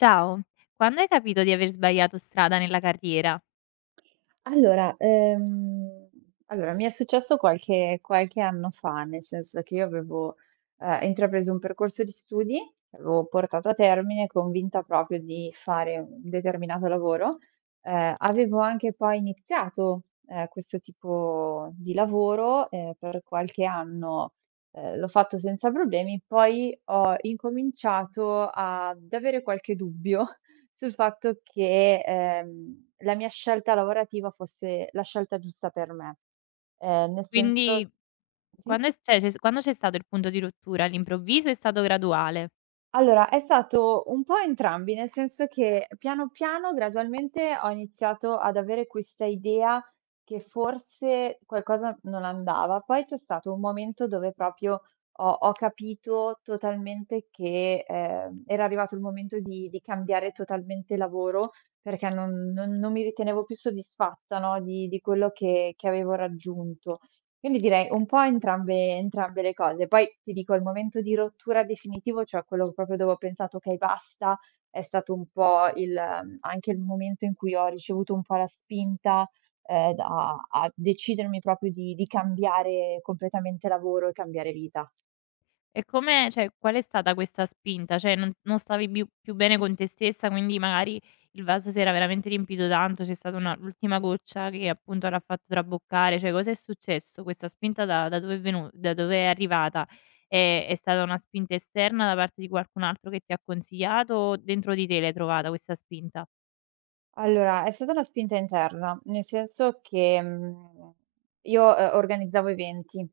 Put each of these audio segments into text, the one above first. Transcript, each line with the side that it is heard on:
left: Ciao, quando hai capito di aver sbagliato strada nella carriera?
right: Allora, ehm, allora, mi è successo qualche anno fa, nel senso che io avevo, intrapreso un percorso di studi, l'avevo portato a termine, convinta proprio di fare un determinato lavoro. Avevo anche poi iniziato, questo tipo di lavoro, per qualche anno, l'ho fatto senza problemi, poi ho incominciato ad avere qualche dubbio sul fatto che, la mia scelta lavorativa fosse la scelta giusta per me. Nel senso,
left: Quindi
right: sì?
left: quando è s cioè c'è s quando c'è stato il punto di rottura? All'improvviso o è stato graduale?
right: Allora, è stato un po' entrambi, nel senso che piano piano, gradualmente ho iniziato ad avere questa idea che forse qualcosa non andava. Poi c'è stato un momento dove proprio ho capito totalmente che era arrivato il momento di cambiare totalmente lavoro perché non mi ritenevo più soddisfatta, no, di quello che avevo raggiunto. Quindi direi un po' entrambe le cose. Poi ti dico, il momento di rottura definitivo, cioè quello proprio dove ho pensato: "Okay, basta", è stato un po' anche il momento in cui ho ricevuto un po' la spinta, da a decidermi proprio di cambiare completamente lavoro e cambiare vita.
left: E come qual è stata questa spinta? Cioè non stavi più bene con te stessa, quindi magari il vaso si era veramente riempito tanto, c'è stata una l'ultima goccia che appunto l'ha fatto traboccare, cioè cos'è successo? Questa spinta da dove è venu da dove è arrivata? È stata una spinta esterna da parte di qualcun altro che ti ha consigliato o dentro di te l'hai trovata questa spinta?
right: Allora, è stata una spinta interna, nel senso che, io, organizzavo eventi,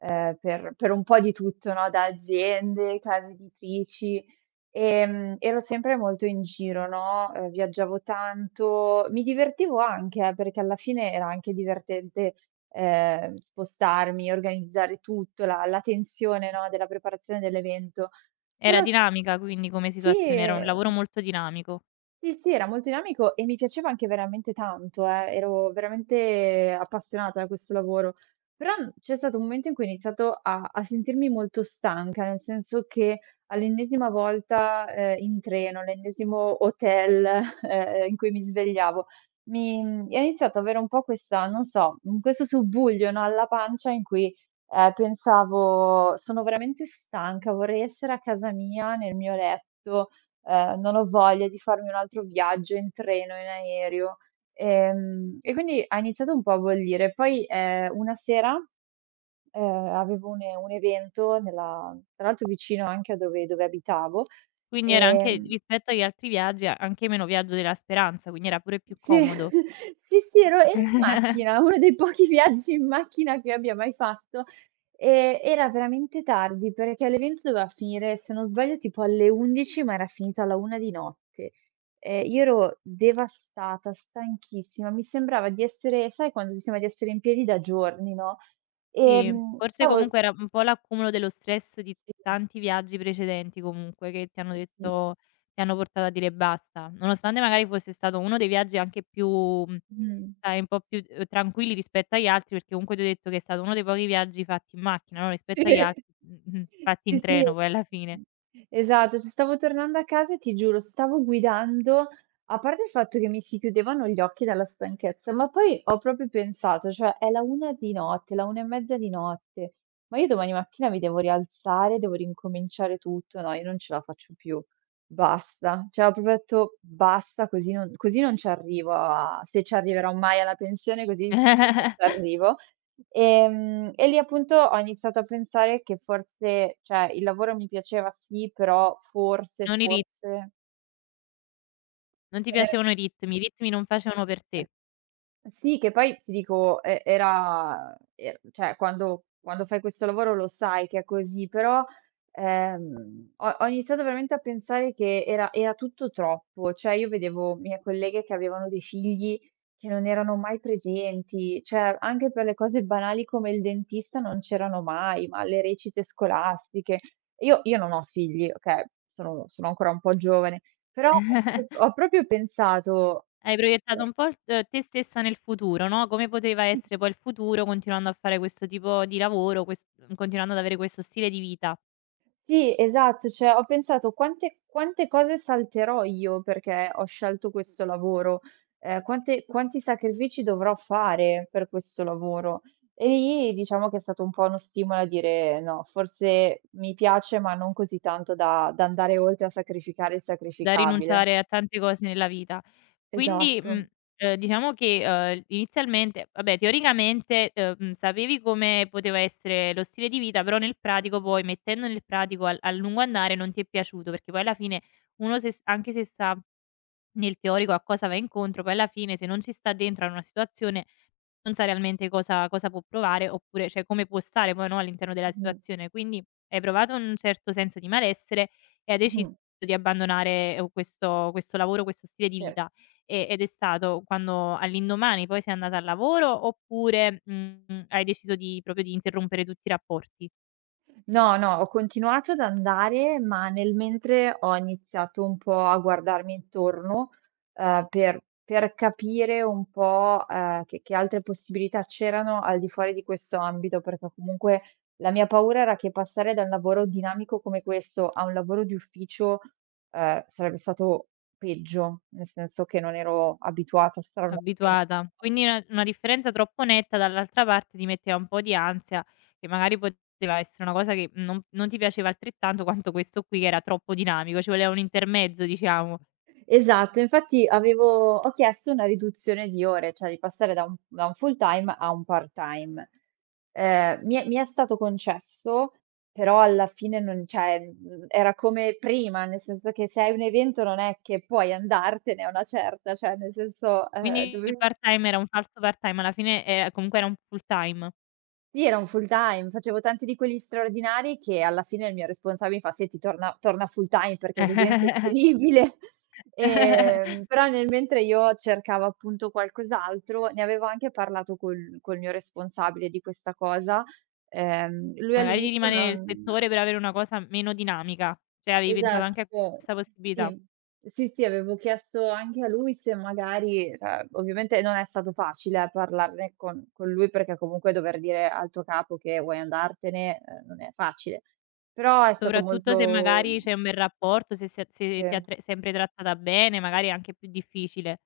right: per un po' di tutto, no, da aziende, case editrici, ero sempre molto in giro, no, viaggiavo tanto, mi divertivo anche, perché alla fine era anche divertente, spostarmi, organizzare tutto, la tensione, no, della preparazione dell'evento.
left: Era
right: Solo.
left: dinamica quindi come situazione, era un
right: Sì.
left: lavoro molto dinamico.
right: Sì, sì, era molto dinamico e mi piaceva anche veramente tanto, ero veramente appassionata da questo lavoro. Però n c'è stato un momento in cui ho iniziato a sentirmi molto stanca, nel senso che all'ennesima volta, in treno, l'ennesimo hotel, in cui mi svegliavo, e ho iniziato ad avere un po' questa, non so, questo subbuglio, no, alla pancia in cui, pensavo: "Sono veramente stanca, vorrei essere a casa mia, nel mio letto, non ho voglia di farmi un altro viaggio in treno, in aereo." E quindi ha iniziato un po' a bollire. Poi, una sera, avevo un evento, nella tra l'altro vicino anche a dove abitavo,
left: Quindi era anche
right: ehm
left: rispetto agli altri viaggi, anche meno viaggio della speranza, quindi era pure più
right: Sì,
left: comodo.
right: sì, sì, ero in macchina, uno dei pochi viaggi in macchina che abbia mai fatto, e era veramente tardi perché l'evento doveva finire, se non sbaglio, tipo alle 11, ma era finito alla 1 di notte. Io ero devastata, stanchissima, mi sembrava di essere, sai, quando ti sembra di essere in piedi da giorni, no,
left: Sì, forse
right: stavo.
left: comunque era un po' l'accumulo dello stress di
right: Sì,
left: tanti viaggi precedenti comunque che ti hanno
right: sì.
left: detto ti hanno portato a dire basta. Nonostante magari fosse stato uno dei viaggi anche più
right: Mh.
left: sai un po' più, tranquilli rispetto agli altri, perché comunque ti ho detto che è stato uno dei pochi viaggi fatti in macchina, no, rispetto agli altri mh-mh,
right: Sì,
left: fatti in
right: sì. Sì.
left: treno poi alla fine.
right: Esatto, ci stavo tornando a casa e ti giuro, stavo guidando, a parte il fatto che mi si chiudevano gli occhi dalla stanchezza, ma poi ho proprio pensato, cioè è la 1 di notte, la 1 e mezza di notte, ma io domani mattina mi devo rialzare, devo ricominciare tutto, no, io non ce la faccio più. Basta. Cioè ho proprio detto: "Basta, così non ci arrivo, a se ci arriverò mai alla pensione, così non ci arrivo". E lì appunto ho iniziato a pensare che forse, cioè, il lavoro mi piaceva, sì, però forse,
left: Non i rit
right: forse
left: non ti piacevano i ritmi non facevano per te.
right: Sì, che poi ti dico, e era e cioè quando fai questo lavoro lo sai che è così, però, ho iniziato veramente a pensare che era tutto troppo, cioè io vedevo mie colleghe che avevano dei figli che non erano mai presenti, cioè anche per le cose banali come il dentista non c'erano mai, ma alle recite scolastiche. Io non ho figli, okay, sono ancora un po' giovane, però ho proprio pensato
left: Hai proiettato
right: che.
left: un po' il t te stessa nel futuro, no, come poteva essere poi il futuro continuando a fare questo tipo di lavoro, continuando ad avere questo stile di vita,
right: Sì, esatto, cioè ho pensato: "Quante cose salterò io perché ho scelto questo lavoro? Quante quanti sacrifici dovrò fare per questo lavoro?" E lì diciamo che è stato un po' uno stimolo a dire: "No, forse mi piace, ma non così tanto da andare oltre a sacrificare il
left: da
right: sacrificabile."
left: rinunciare a tante cose nella vita. Quindi, mhmm,
right: Esatto.
left: diciamo che, inizialmente vabbè teoricamente, sapevi come poteva essere lo stile di vita, però nel pratico poi mettendo nel pratico al a lungo andare non ti è piaciuto, perché poi alla fine uno se s anche se sa nel teorico a cosa va incontro, poi alla fine se non ci sta dentro a una situazione non sa realmente cosa può provare oppure cioè come può stare poi, no, all'interno della
right: Mh-mh.
left: situazione. Quindi hai provato un certo senso di malessere e hai deciso
right: Mh-mh.
left: di abbandonare, questo lavoro, questo stile di
right: Sì.
left: vita. Ed è stato quando all'indomani poi sei andata al lavoro oppure, hai deciso di proprio di interrompere tutti i rapporti?
right: No, no, ho continuato ad andare, ma nel mentre ho iniziato un po' a guardarmi intorno, ehm, per per capire un po', che altre possibilità c'erano al di fuori di questo ambito, perché comunque la mia paura era che passare da un lavoro dinamico come questo a un lavoro di ufficio, sarebbe stato peggio, nel senso che non ero abituata a stare a una.
left: Abituata. Quindi una differenza troppo netta dall'altra parte ti metteva un po' di ansia, che magari poteva essere una cosa che non ti piaceva altrettanto quanto questo qui che era troppo dinamico, ci voleva un intermezzo diciamo.
right: Esatto, infatti avevo ho chiesto una riduzione di ore, cioè di passare da un full time a un part-time. Mi è stato concesso, però alla fine non cioè, era come prima, nel senso che se hai un evento non è che puoi andartene a una certa, cioè nel senso,
left: Quindi il
right: dovevi.
left: part-time era un falso part-time, alla fine era comunque era un full-time.
right: Sì, era un full time, facevo tanti di quelli straordinari che alla fine il mio responsabile mi fa: "Senti, torna full time perché così è insostenibile". Però nel mentre io cercavo appunto qualcos'altro, ne avevo anche parlato col mio responsabile di questa cosa. Lui
left: Magari di
right: all'inizio
left: rimanere nel
right: non.
left: settore per avere una cosa meno dinamica, cioè avevi pensato anche a
right: Esatto,
left: questa possibilità.
right: sì. Sì, sì, avevo chiesto anche a lui se magari, ovviamente non è stato facile, parlarne con lui, perché comunque dover dire al tuo capo che vuoi andartene, non è facile. Però è stato
left: Soprattutto se
right: molto.
left: magari c'è un bel rapporto, se ti ha
right: Sì.
left: tre sempre trattata bene, magari è anche più difficile.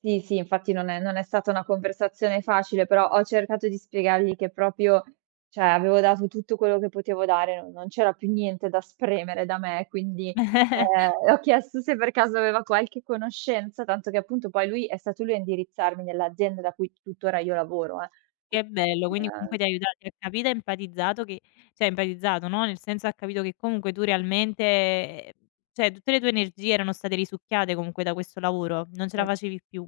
right: Sì, sì, infatti non è stata una conversazione facile, però ho cercato di spiegargli che proprio, cioè, avevo dato tutto quello che potevo dare, non c'era più niente da spremere da me, quindi, ho chiesto se per caso aveva qualche conoscenza, tanto che appunto poi lui è stato lui a indirizzarmi nell'azienda da cui tuttora io lavoro, eh.
left: Che bello, quindi comunque
right: Quindi,
left: ti ha aiutati ha capito e empatizzato che cioè empatizzato, no, nel senso ha capito che comunque tu realmente cioè tutte le tue energie erano state risucchiate comunque da questo lavoro, non ce la
right: sì.
left: facevi più.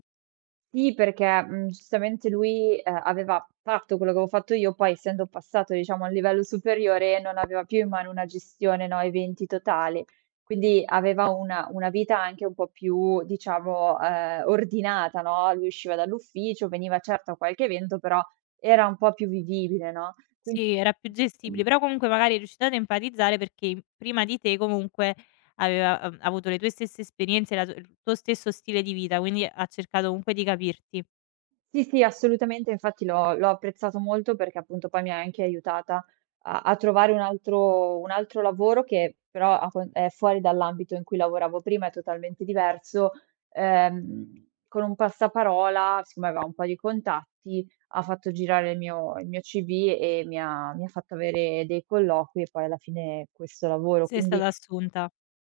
right: Sì, perché, giustamente lui, aveva fatto quello che avevo fatto io, poi essendo passato, diciamo, a un livello superiore, non aveva più in mano una gestione, no, eventi totale. Quindi aveva una vita anche un po' più, diciamo, ordinata, no, lui usciva dall'ufficio, veniva certo a qualche evento, però era un po' più vivibile, no? Quin
left: Sì, era più gestibile, però comunque magari è riuscita ad empatizzare perché prima di te comunque aveva, avuto le tue stesse esperienze, la tu il tuo stesso stile di vita, quindi ha cercato comunque di capirti.
right: Sì, sì, assolutamente, infatti l'ho apprezzato molto, perché appunto poi mi ha anche aiutata a trovare un altro lavoro che però, a con è fuori dall'ambito in cui lavoravo prima, è totalmente diverso. Con un passaparola, siccome aveva un po' di contatti, ha fatto girare il mio CV e mi ha fatto avere dei colloqui e poi alla fine questo lavoro.
left: Sei
right: Quindi
left: stata assunta.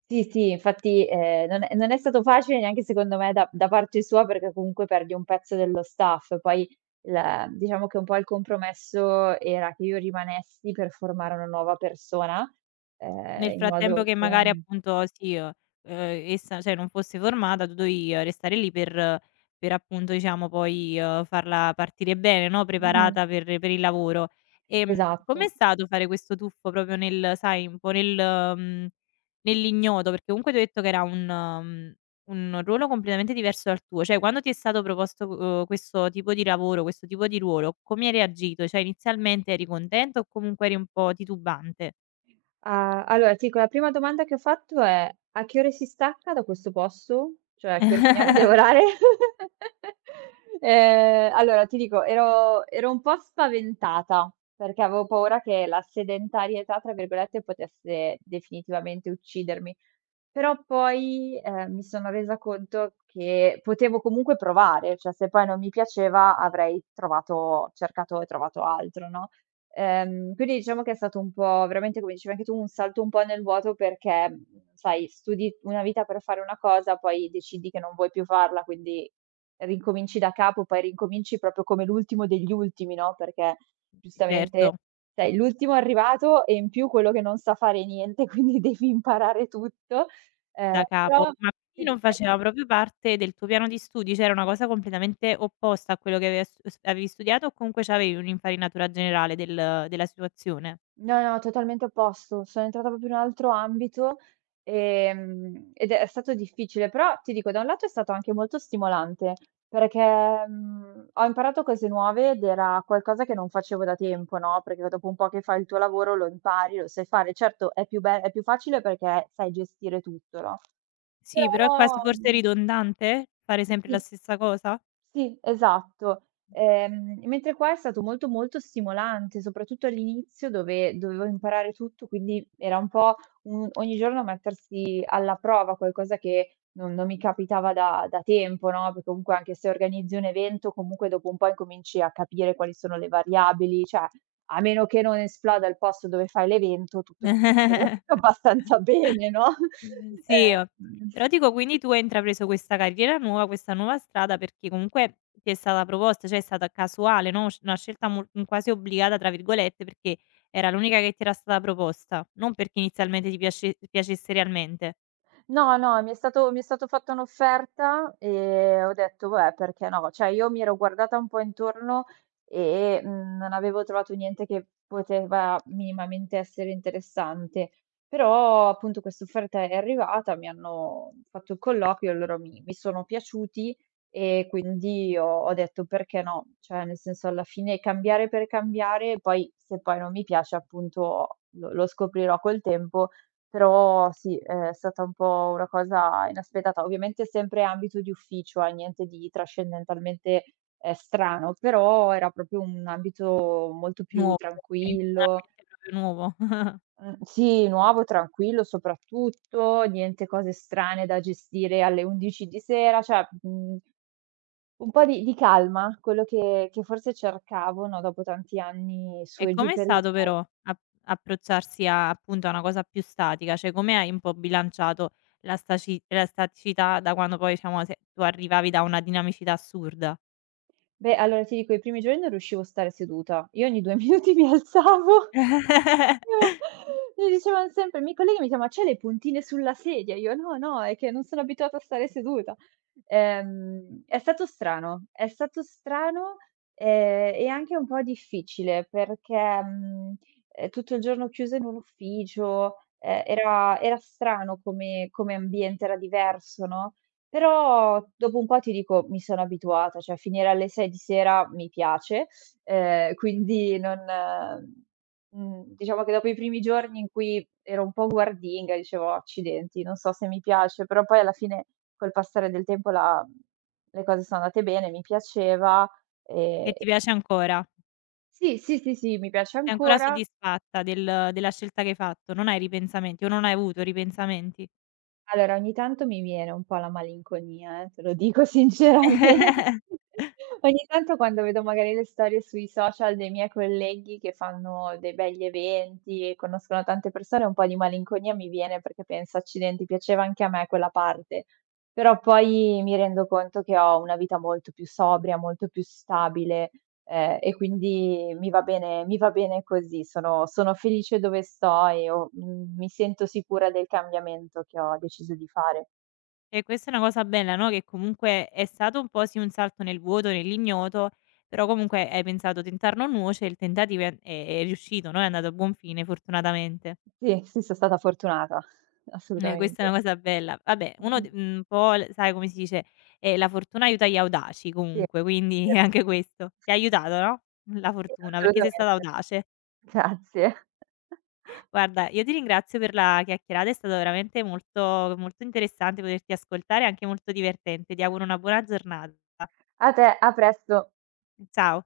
right: sì, sì, infatti, non è stato facile neanche secondo me da parte sua, perché comunque perdi un pezzo dello staff. Poi il diciamo che un po' il compromesso era che io rimanessi per formare una nuova persona,
left: Nel
right: in
left: frattempo
right: modo
left: che
right: che
left: magari appunto sì, essa cioè non fosse formata, tu dovevi restare lì per appunto diciamo poi, farla partire bene, no,
right: mh-mh,
left: preparata per il lavoro. Com'è
right: esatto.
left: stato fare questo tuffo proprio nel sai, un po' nel mhmm, nell'ignoto? Perché comunque tu hai detto che era un un ruolo completamente diverso dal tuo. Cioè quando ti è stato proposto, questo tipo di lavoro, questo tipo di ruolo, come hai reagito? Cioè inizialmente eri contenta o comunque eri un po' titubante?
right: Ah, allora ti dico, la prima domanda che ho fatto è: a che ore si stacca da questo posto? Cioè, a che ore finiamo di lavorare? Allora ti dico, ero un po' spaventata, perché avevo paura che la "sedentarietà", tra virgolette, potesse definitivamente uccidermi. Però poi, mi sono resa conto che potevo comunque provare, cioè se poi non mi piaceva avrei trovato cercato e trovato altro, no? Quindi diciamo che è stato un po' veramente, come dicevi anche tu, un salto un po' nel vuoto perché, sai, studi una vita per fare una cosa, poi decidi che non vuoi più farla, quindi ricominci da capo, poi ricominci proprio come l'ultimo degli ultimi, no, perché
left: Certo,
right: giustamente sei l'ultimo arrivato e in più quello che non sa fare niente, quindi devi imparare tutto.
left: da capo.
right: Però
left: Ma
right: ti
left: quindi
right: di
left: non
right: è
left: faceva proprio parte del tuo piano di studi? Cioè era una cosa completamente opposta a quello che aveva stu s avevi studiato o comunque c'avevi un'infarinatura generale della situazione?
right: No, no, totalmente opposto. Sono entrata proprio in un altro ambito, ed è stato difficile, però ti dico, da un lato è stato anche molto stimolante, perché, ho imparato cose nuove ed era qualcosa che non facevo da tempo, no, perché dopo un po' che fai il tuo lavoro lo impari, lo sai fare. Certo è più facile perché sai gestire tutto, no,
left: Sì, però è
right: però,
left: quasi forse
right: mhmm
left: ridondante fare sempre la
right: sì.
left: stessa cosa?
right: Sì, esatto. Mentre qua è stato molto, molto stimolante, soprattutto all'inizio dove dovevo imparare tutto, quindi era un po' un ogni giorno mettersi alla prova, qualcosa che non mi capitava da tempo, no, perché comunque anche se organizzi un evento, comunque dopo un po' incominci a capire quali sono le variabili, cioè a meno che non esploda il posto dove fai l'evento, tutto va tutto abbastanza bene, no?
left: Mh-mh, sì,
right: Ehm
left: però dico quindi tu hai intrapreso questa carriera nuova, questa nuova strada perché comunque ti è stata proposta, cioè è stata casuale, no, sc una scelta quasi "obbligata" tra virgolette perché era l'unica che ti era stata proposta, non perché inizialmente ti piacesse realmente.
right: No, no, mi è stato fatta un'offerta e ho detto: "Vabbè, perché no?" Cioè, io mi ero guardata un po' intorno e, non avevo trovato niente che poteva minimamente essere interessante. Però, appunto, quest'offerta è arrivata, mi hanno fatto il colloquio, loro mi sono piaciuti e quindi ho detto: "Perché no?" Cioè, nel senso, alla fine cambiare per cambiare, poi se poi non mi piace, appunto, lo scoprirò col tempo. Però sì, è stata un po' una cosa inaspettata. Ovviamente sempre ambito di ufficio, niente di trascendentalmente, strano, però era proprio un ambito molto più
left: Nuovo per te, un
right: tranquillo.
left: ambiente proprio nuovo.
right: Mhmm, sì, nuovo, tranquillo soprattutto, niente cose strane da gestire alle 11 di sera, cioè, un po' di calma, quello che forse cercavo, no, dopo tanti anni su
left: E
right: e giù
left: com'è
right: per i.
left: stato però a approcciarsi a appunto a una cosa più statica? Cioè come hai un po' bilanciato la staticità da quando poi diciamo se tu arrivavi da una dinamicità assurda?
right: Beh, allora ti dico, i primi giorni non riuscivo a stare seduta. Io ogni 2 minuti mi alzavo. No, mi dicevan sempre i miei colleghi mi dicevano: "Ma c'hai le puntine sulla sedia?" Io: "No, no, è che non sono abituata a stare seduta." È stato strano, è stato strano, e anche un po' difficile perché, tutto il giorno chiusa in un ufficio, era strano come ambiente, era diverso, no, però dopo un po' ti dico mi sono abituata, cioè finire alle 6 di sera mi piace. Quindi non mhmm, diciamo che dopo i primi giorni in cui ero un po' guardinga, dicevo: "Oh, accidenti, non so se mi piace", però poi alla fine col passare del tempo la le cose sono andate bene, mi piaceva,
left: E
right: ehm
left: ti piace ancora.
right: sì, sì, sì, sì, mi piace
left: Sei ancora
right: ancora.
left: soddisfatta della scelta che hai fatto, non hai ripensamenti o non hai avuto ripensamenti.
right: Allora, ogni tanto mi viene un po' la malinconia, te lo dico sinceramente. Ogni tanto quando vedo magari le storie sui social dei miei colleghi che fanno dei begli eventi e conoscono tante persone, un po' di malinconia mi viene perché penso: "Accidenti, piaceva anche a me quella parte". Però poi mi rendo conto che ho una vita molto più sobria, molto più stabile. E quindi mi va bene così. Sono felice dove sto e mi sento sicura del cambiamento che ho deciso di fare.
left: E questa è una cosa bella, no, che comunque è stato un po' sì un salto nel vuoto, nell'ignoto, però comunque hai pensato: "Tentar non nuoce", il tentativo è riuscito, no, è andato a buon fine fortunatamente.
right: Sì, sì, son stata fortunata,
left: Questa è
right: assolutamente.
left: una cosa bella. Vabbè,
right: Mh-mh.
left: un po' l sai come si dice, la fortuna aiuta gli audaci
right: Sì, è
left: comunque, quindi
right: vero,
left: anche questo. Ti ha aiutato, no, la
right: sì,
left: fortuna, perché sei stata
right: assolutamente.
left: audace.
right: Grazie.
left: Guarda, io ti ringrazio per la chiacchierata, è stato veramente molto interessante poterti ascoltare e anche molto divertente. Ti auguro una buona giornata.
right: A te, a presto.
left: Ciao.